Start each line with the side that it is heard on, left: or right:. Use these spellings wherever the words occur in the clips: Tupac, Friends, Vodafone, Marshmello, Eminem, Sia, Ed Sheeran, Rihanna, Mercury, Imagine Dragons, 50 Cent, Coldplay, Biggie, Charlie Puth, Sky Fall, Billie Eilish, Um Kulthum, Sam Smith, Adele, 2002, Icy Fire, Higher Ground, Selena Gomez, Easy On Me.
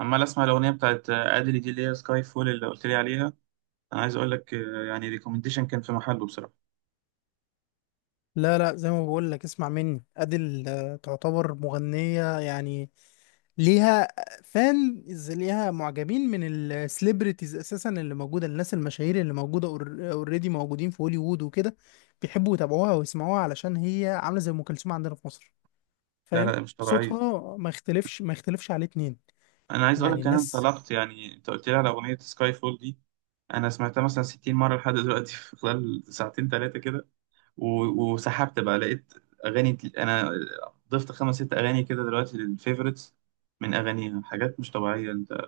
right: عمال اسمع الاغنيه بتاعت ادلي دي اللي هي سكاي فول اللي قلت لي عليها. انا عايز اقول لك، يعني ريكومنديشن كان في محله بصراحه.
left: لا لا، زي ما بقول لك اسمع مني. أديل تعتبر مغنية، يعني ليها فان ليها معجبين من السليبرتيز اساسا، اللي موجوده الناس المشاهير اللي موجوده اوريدي موجودين في هوليوود وكده. بيحبوا يتابعوها ويسمعوها علشان هي عامله زي ام كلثوم عندنا في مصر،
right: لا
left: فاهم؟
right: لا، مش طبيعيه.
left: صوتها ما يختلفش، عليه اتنين.
right: انا عايز اقول
left: يعني
right: لك انا
left: الناس
right: انطلقت، يعني انت قلت لي على اغنيه سكاي فول دي. انا سمعتها مثلا 60 مره لحد دلوقتي في خلال ساعتين ثلاثه كده. وسحبت بقى، لقيت اغاني انا ضفت خمس ست اغاني كده دلوقتي للفيفوريتس، من اغانيها حاجات مش طبيعيه. انت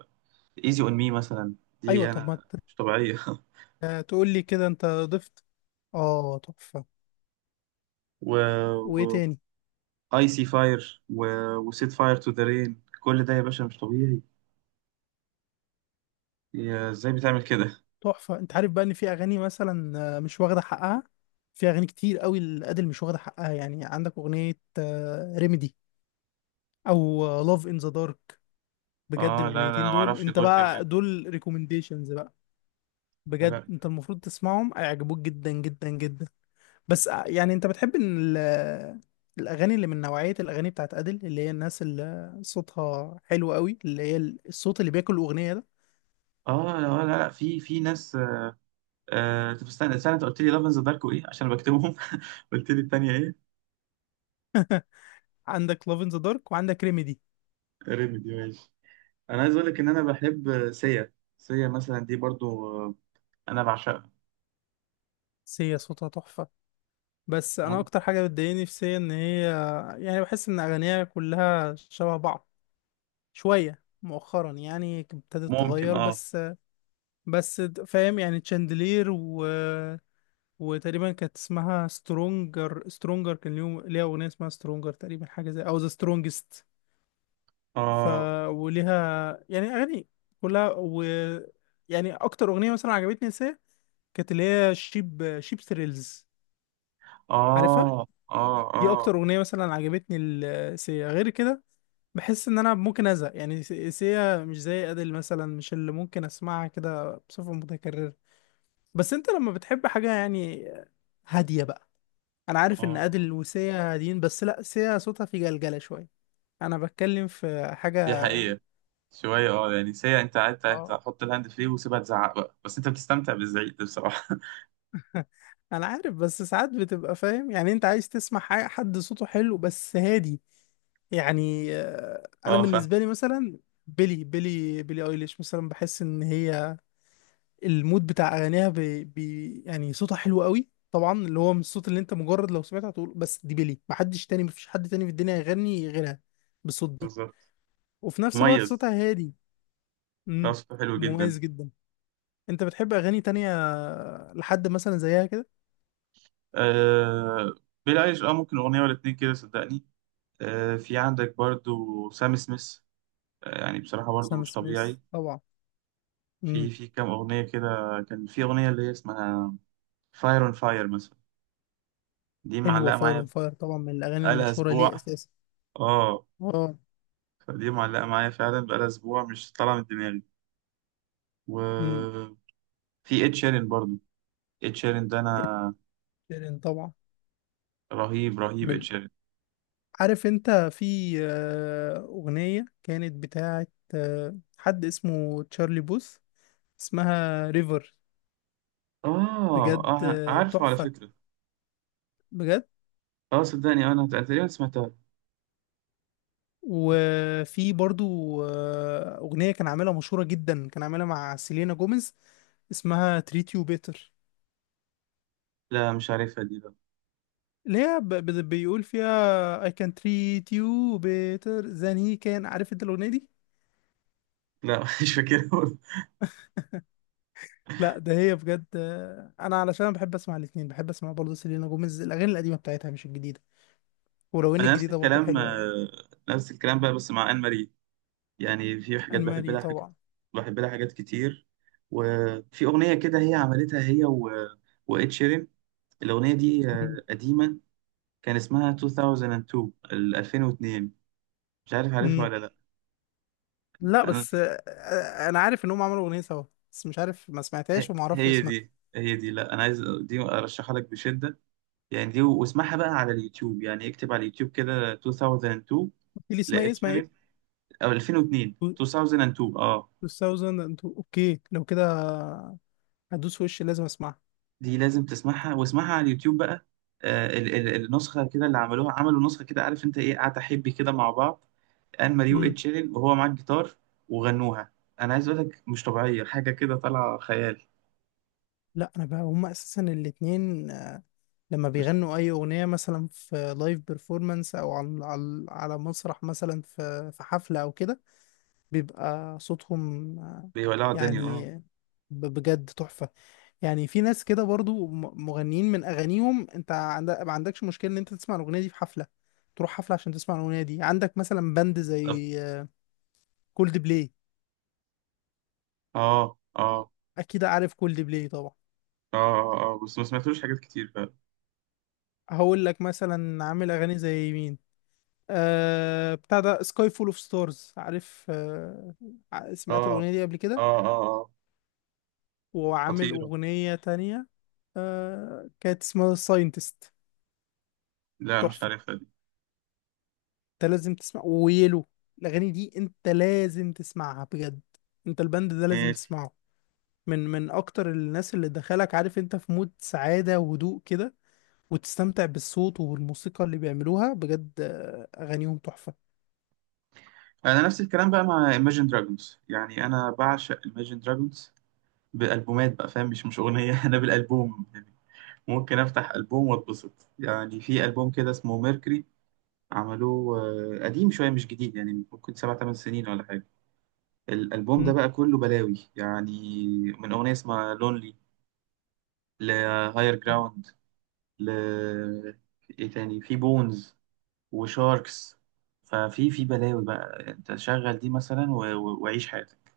right: ايزي اون مي مثلا،
left: ايوه.
right: دي
left: طب ما
right: انا، مش طبيعيه
left: تقول لي كده انت ضفت؟ اه تحفه. وايه
right: و...
left: تاني؟
right: ايسي فاير وسيت فاير تو ذا رين، كل ده يا باشا مش طبيعي. يا ازاي بتعمل كده؟
left: تحفة. انت عارف بقى ان في اغاني مثلا مش واخدة حقها؟ في اغاني كتير قوي الادل مش واخدة حقها. يعني عندك اغنية ريميدي او لاف ان ذا دارك، بجد
right: اه، لا لا، انا
left: الاغنيتين
right: ما
left: دول،
right: اعرفش
left: انت
right: دول
left: بقى
right: كمان.
left: دول ريكومنديشنز بقى. بجد
right: لا.
left: انت المفروض تسمعهم، هيعجبوك جدا جدا جدا. بس يعني انت بتحب ان الاغاني اللي من نوعية الاغاني بتاعت ادل، اللي هي الناس اللي صوتها حلو قوي، اللي هي الصوت اللي بياكل الاغنية ده.
right: اه، لا لا، لا. في ناس. طب استنى استنى، انت قلت لي لاف ذا دارك وايه، عشان بكتبهم قلت لي التانية ايه؟
left: عندك لاف ان ذا دارك وعندك ريميدي.
right: ريميدي، ماشي. انا عايز اقول لك ان انا بحب سيا. سيا مثلا دي برضو، انا بعشقها.
left: سيا صوتها تحفة، بس انا اكتر حاجه بتضايقني في سي ان هي يعني بحس ان اغانيها كلها شبه بعض. شويه مؤخرا يعني ابتدت
right: ممكن
left: تتغير،
right: اه
left: بس بس فاهم؟ يعني تشاندلير وتقريبا كانت اسمها سترونجر. سترونجر كان ليها اغنيه اسمها سترونجر تقريبا، حاجه زي او ذا سترونجست. ف
right: اه
left: وليها يعني اغاني كلها، و يعني اكتر اغنيه مثلا عجبتني سي كانت اللي هي شيب ثريلز، عارفها؟
right: اه. اه
left: دي
right: اه
left: اكتر اغنيه مثلا عجبتني السي، غير كده بحس ان انا ممكن ازهق. يعني سيا مش زي ادل مثلا، مش اللي ممكن اسمعها كده بصفة متكررة. بس انت لما بتحب حاجة يعني هادية بقى. انا عارف ان
right: اه.
left: ادل وسيا هاديين، بس لا، سيا صوتها في جلجلة شوية. انا بتكلم في حاجة.
right: دي حقيقة. شوية، يعني ساعة انت قاعد، انت
left: اه.
right: حط الهاند فري وسيبها تزعق بقى، بس انت بتستمتع بالزعيق ده بصراحة.
left: انا عارف، بس ساعات بتبقى فاهم؟ يعني انت عايز تسمع حاجة، حد صوته حلو بس هادي. يعني انا
right: اه، فاهم.
left: بالنسبة لي مثلا بيلي بيلي ايليش مثلا بحس ان هي المود بتاع اغانيها بي بي. يعني صوتها حلو قوي طبعا، اللي هو من الصوت اللي انت مجرد لو سمعته هتقول بس دي بيلي، محدش تاني، مفيش حد تاني في الدنيا يغني غيرها بالصوت ده.
right: بالظبط.
left: وفي نفس الوقت
right: مميز.
left: صوتها هادي.
right: لا،
left: امم.
right: صوته حلو جدا.
left: مميز جدا. انت بتحب اغاني تانية لحد مثلا زيها كده؟
right: آه بيلي ايليش، ممكن اغنية ولا اتنين كده صدقني. في عندك برضو سام سميث، يعني بصراحة برضو
left: سام
right: مش
left: سميث
right: طبيعي.
left: طبعا.
right: في
left: امم.
right: في كام اغنية كده، كان في اغنية اللي هي اسمها فاير اون فاير مثلا، دي
left: حلوه
right: معلقة
left: فاير اون
right: معايا
left: فاير طبعا، من الاغاني
right: بقالها
left: المشهوره ليه
right: اسبوع
left: اساسا.
right: اه.
left: اه.
right: فدي معلقة معايا فعلا بقالها اسبوع، مش طالعة من دماغي.
left: امم.
right: وفي اد شيرين برضو، ed شيران ده،
left: إد
right: انا،
left: شيران طبعا.
right: رهيب رهيب ed
left: من
right: شيران.
left: عارف انت في اغنية كانت بتاعت حد اسمه تشارلي بوث اسمها ريفر.
right: اه
left: بجد
right: اه، عارفه على
left: تحفة،
right: فكره.
left: بجد.
right: اه صدقني، انا تقريبا سمعتها.
left: وفي برضو اغنية كان عاملها مشهورة جدا، كان عاملها مع سيلينا جوميز، اسمها treat you better.
right: لا مش عارفها دي بقى.
left: اللي هي بيقول فيها I can treat you better than he can، عارف انت الاغنية دي؟
right: لا مش فاكرها.
left: لا ده هي بجد انا علشان بحب اسمع الاتنين، بحب اسمع برضو سيلينا جوميز الاغاني القديمة بتاعتها مش الجديدة، ولو ان
right: انا نفس
left: الجديده برضو
right: الكلام،
left: حلوه يعني.
right: نفس الكلام بقى، بس مع ان ماري، يعني في حاجات بحب
left: المالي
right: لها، حاجات
left: طبعا.
right: بحب لها حاجات كتير. وفي اغنيه كده هي عملتها، هي وإد شيران. الاغنيه دي
left: مم.
right: قديمه، كان اسمها 2002، ال 2002، مش عارف عارفها
left: مم.
right: ولا لا.
left: لا
right: انا
left: بس انا عارف ان هم عملوا اغنيه سوا، بس مش عارف، ما سمعتهاش وما اعرفش
right: هي
left: اسمها.
right: دي هي دي لا، انا عايز دي ارشحها لك بشده، يعني دي، واسمعها بقى على اليوتيوب، يعني اكتب على اليوتيوب كده 2002،
left: قلت لي اسمها ايه؟
right: لقيت
left: اسمها ايه؟
right: شريط، او 2002، 2002، اه.
left: 2000، انتوا اوكي لو كده هدوس وش لازم اسمعها.
right: دي لازم تسمعها، واسمعها على اليوتيوب بقى. ال النسخه كده اللي عملوها، عملوا نسخه كده، عارف انت، ايه، قعدة حبي كده مع بعض، ان ماري
left: مم.
right: وايد شيرين وهو معاه الجيتار، وغنوها. انا عايز اقول لك، مش طبيعيه، حاجه كده طالعه خيال.
left: لا انا بقى هم اساسا الاتنين لما
right: مش
left: بيغنوا
right: طبيعيه.
left: اي اغنيه مثلا في لايف بيرفورمانس او على على مسرح مثلا في في حفله او كده، بيبقى صوتهم
right: بيولعوا الدنيا اه.
left: يعني بجد تحفه. يعني في ناس كده برضو مغنيين من اغانيهم انت عند... ما عندكش مشكله ان انت تسمع الاغنيه دي في حفله، تروح حفله عشان تسمع الاغنيه دي. عندك مثلا باند
right: بالظبط.
left: زي كولد بلاي.
right: اه اه
left: اكيد عارف كولد بلاي طبعا.
right: اه اه، آه، آه. بس ما سمعتلوش حاجات كتير.
left: هقول لك مثلا عامل اغاني زي مين. آه بتاع ده سكاي فول اوف ستارز، عارف؟ آه سمعت
right: اه
left: الاغنيه دي قبل كده؟
right: اه اه اه،
left: وعامل
right: خطيرة.
left: اغنيه تانية آه كانت اسمها ساينتست.
right: لا مش عارفها دي.
left: انت لازم تسمع ويلو. الاغاني دي انت لازم تسمعها بجد، انت البند ده لازم
right: ماشي.
left: تسمعه. من من اكتر الناس اللي دخلك عارف انت في مود سعادة وهدوء كده وتستمتع بالصوت وبالموسيقى اللي بيعملوها. بجد اغانيهم تحفة.
right: انا نفس الكلام بقى مع Imagine Dragons، يعني انا بعشق Imagine Dragons بالالبومات بقى، فاهم، مش اغنية انا بالالبوم يعني، ممكن افتح البوم واتبسط. يعني في البوم كده اسمه ميركوري، عملوه قديم شوية، مش جديد، يعني ممكن سبع تمن سنين ولا حاجة. الألبوم ده
left: مم.
right: بقى كله بلاوي، يعني من أغنية اسمها لونلي، لهاير جراوند، ل Higher Ground، ل- ايه تاني، في بونز وشاركس. ففي بلاوي بقى، انت شغل دي مثلا وعيش حياتك.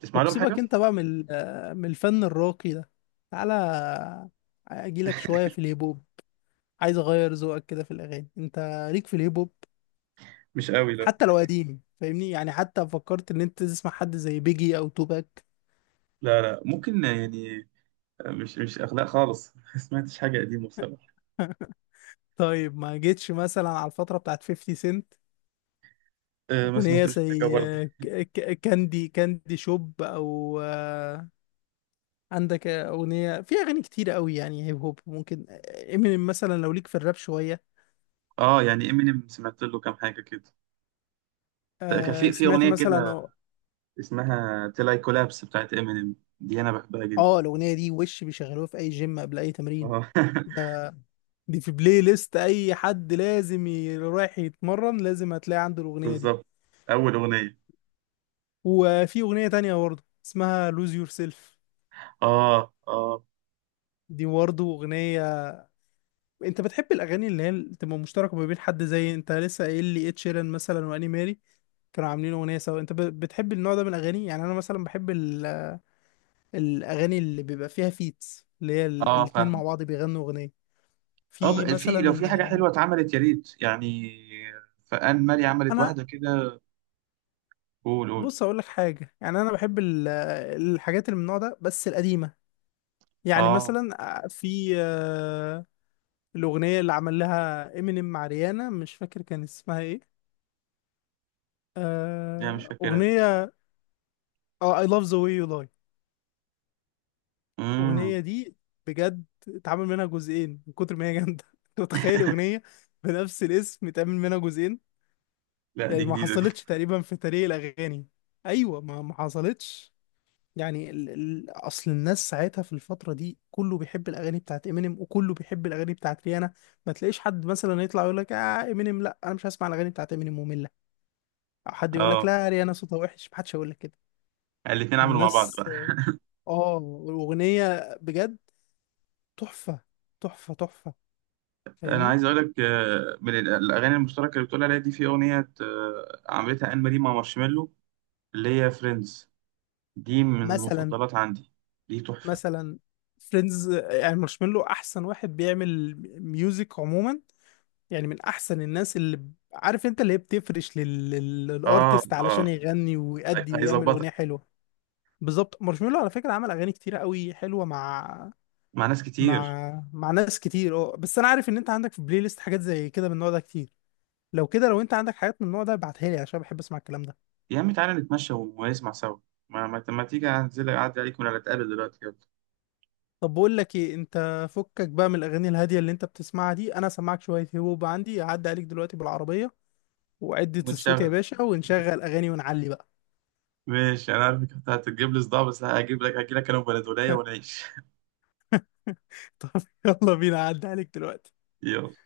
right: تسمع
left: طب
right: لهم حاجة؟
left: سيبك انت بقى من من الفن الراقي ده، تعالى اجيلك شوية في الهيب هوب. عايز اغير ذوقك كده في الاغاني. انت ليك في الهيب هوب؟
right: مش قوي، لا.
left: حتى لو قديم فاهمني، يعني حتى فكرت ان انت تسمع حد زي بيجي او توباك؟
right: لا لا، ممكن يعني، مش اخلاق خالص ما سمعتش حاجة قديمة بصراحة.
left: طيب ما جيتش مثلا على الفترة بتاعت 50 سنت؟
right: أه، ما
left: أغنية
right: سمعتوش حاجة
left: زي
right: برضه.
left: كاندي كاندي شوب، أو عندك أغنية، في أغاني كتير قوي يعني هيب هوب. ممكن امينيم مثلا لو ليك في الراب شوية.
right: اه يعني امينيم سمعت له كام حاجة كده، كان في
left: سمعت
right: اغنية
left: مثلا؟
right: كده
left: اه
right: اسمها تلاي كولابس بتاعت امينيم، دي انا بحبها جدا
left: الأغنية دي وش بيشغلوها في أي جيم قبل أي تمرين
right: اه
left: ده. دي في بلاي ليست أي حد لازم رايح يتمرن لازم هتلاقي عنده الأغنية دي.
right: بالظبط، اول اغنية.
left: وفي أغنية تانية برضه اسمها لوز يور سيلف،
right: اه اه.
left: دي برضه أغنية. انت بتحب الاغاني اللي هي اللي تبقى مشتركه ما بين حد زي انت لسه قايل لي اد شيران مثلا واني ماري كانوا عاملين اغنيه سوا؟ انت بتحب النوع ده من الاغاني؟ يعني انا مثلا بحب الاغاني اللي بيبقى فيها فيتس، اللي هي الاتنين
right: اه
left: مع بعض بيغنوا اغنيه.
right: اه
left: في
right: بقى، في لو
left: مثلا
right: في حاجة حلوة اتعملت يا ريت، يعني فان مالي عملت
left: انا،
right: واحدة كده. قول قول.
left: بص اقول لك حاجه، يعني انا بحب الحاجات اللي من النوع ده بس القديمه. يعني
right: اه،
left: مثلا في الاغنيه اللي عمل لها امينيم مع ريانا، مش فاكر كان اسمها ايه.
right: دي انا مش فاكرها.
left: اغنيه، اه I love the way you lie،
right: امم،
left: الأغنية دي بجد اتعمل منها جزئين من كتر ما هي جامدة. أنت متخيل أغنية بنفس الاسم اتعمل منها جزئين؟
right: لا دي
left: يعني ما
right: جديدة دي.
left: حصلتش تقريبا في تاريخ الأغاني. أيوة، ما حصلتش. يعني أصل الناس ساعتها في الفترة دي كله بيحب الأغاني بتاعت إمينيم، وكله بيحب الأغاني بتاعت ريانا. ما تلاقيش حد مثلا يطلع يقول لك آه إمينيم لا، أنا مش هسمع الأغاني بتاعت إمينيم، مملة. أو حد يقول لك
right: اه،
left: لا ريانا صوتها وحش، ما حدش هيقول لك كده.
right: الاتنين عملوا مع بعض
left: الناس
right: بقى.
left: آه الأغنية بجد تحفة، تحفة، تحفة،
right: انا
left: فاهمني؟
right: عايز اقول لك، من الاغاني المشتركة اللي بتقول عليها دي، في اغنية عملتها ان مالي مع مارشميلو، اللي هي فريندز، دي من
left: مثلا،
right: المفضلات عندي، دي تحفة.
left: مثلا فريندز. يعني مارشميلو احسن واحد بيعمل ميوزك عموما. يعني من احسن الناس اللي عارف انت اللي هي بتفرش
right: اه
left: للارتست علشان
right: اه،
left: يغني ويأدي ويعمل اغنيه
right: هيظبطك
left: حلوه. بالظبط. مارشميلو على فكره عمل اغاني كتيره قوي حلوه مع
right: مع ناس كتير.
left: مع ناس كتير. اه بس انا عارف ان انت عندك في بلاي ليست حاجات زي كده من النوع ده كتير. لو كده، لو انت عندك حاجات من النوع ده ابعتها لي عشان بحب اسمع الكلام ده.
right: يا عم تعالى نتمشى ونسمع سوا، ما تيجي انزل اعدي عليك، ولا نتقابل دلوقتي، يلا
left: طب بقول لك ايه؟ انت فكك بقى من الاغاني الهاديه اللي انت بتسمعها دي، انا سامعك شويه هيب هوب. عندي هعدي عليك دلوقتي بالعربيه، وعدة
right: ونشغل.
left: الصوت يا باشا، ونشغل اغاني ونعلي بقى.
right: ماشي، انا عارف انك هتجيب لي صداع، بس هجي لك انا وبلدولية ونعيش
left: طب يلا بينا، هعدي عليك دلوقتي.
right: يلا.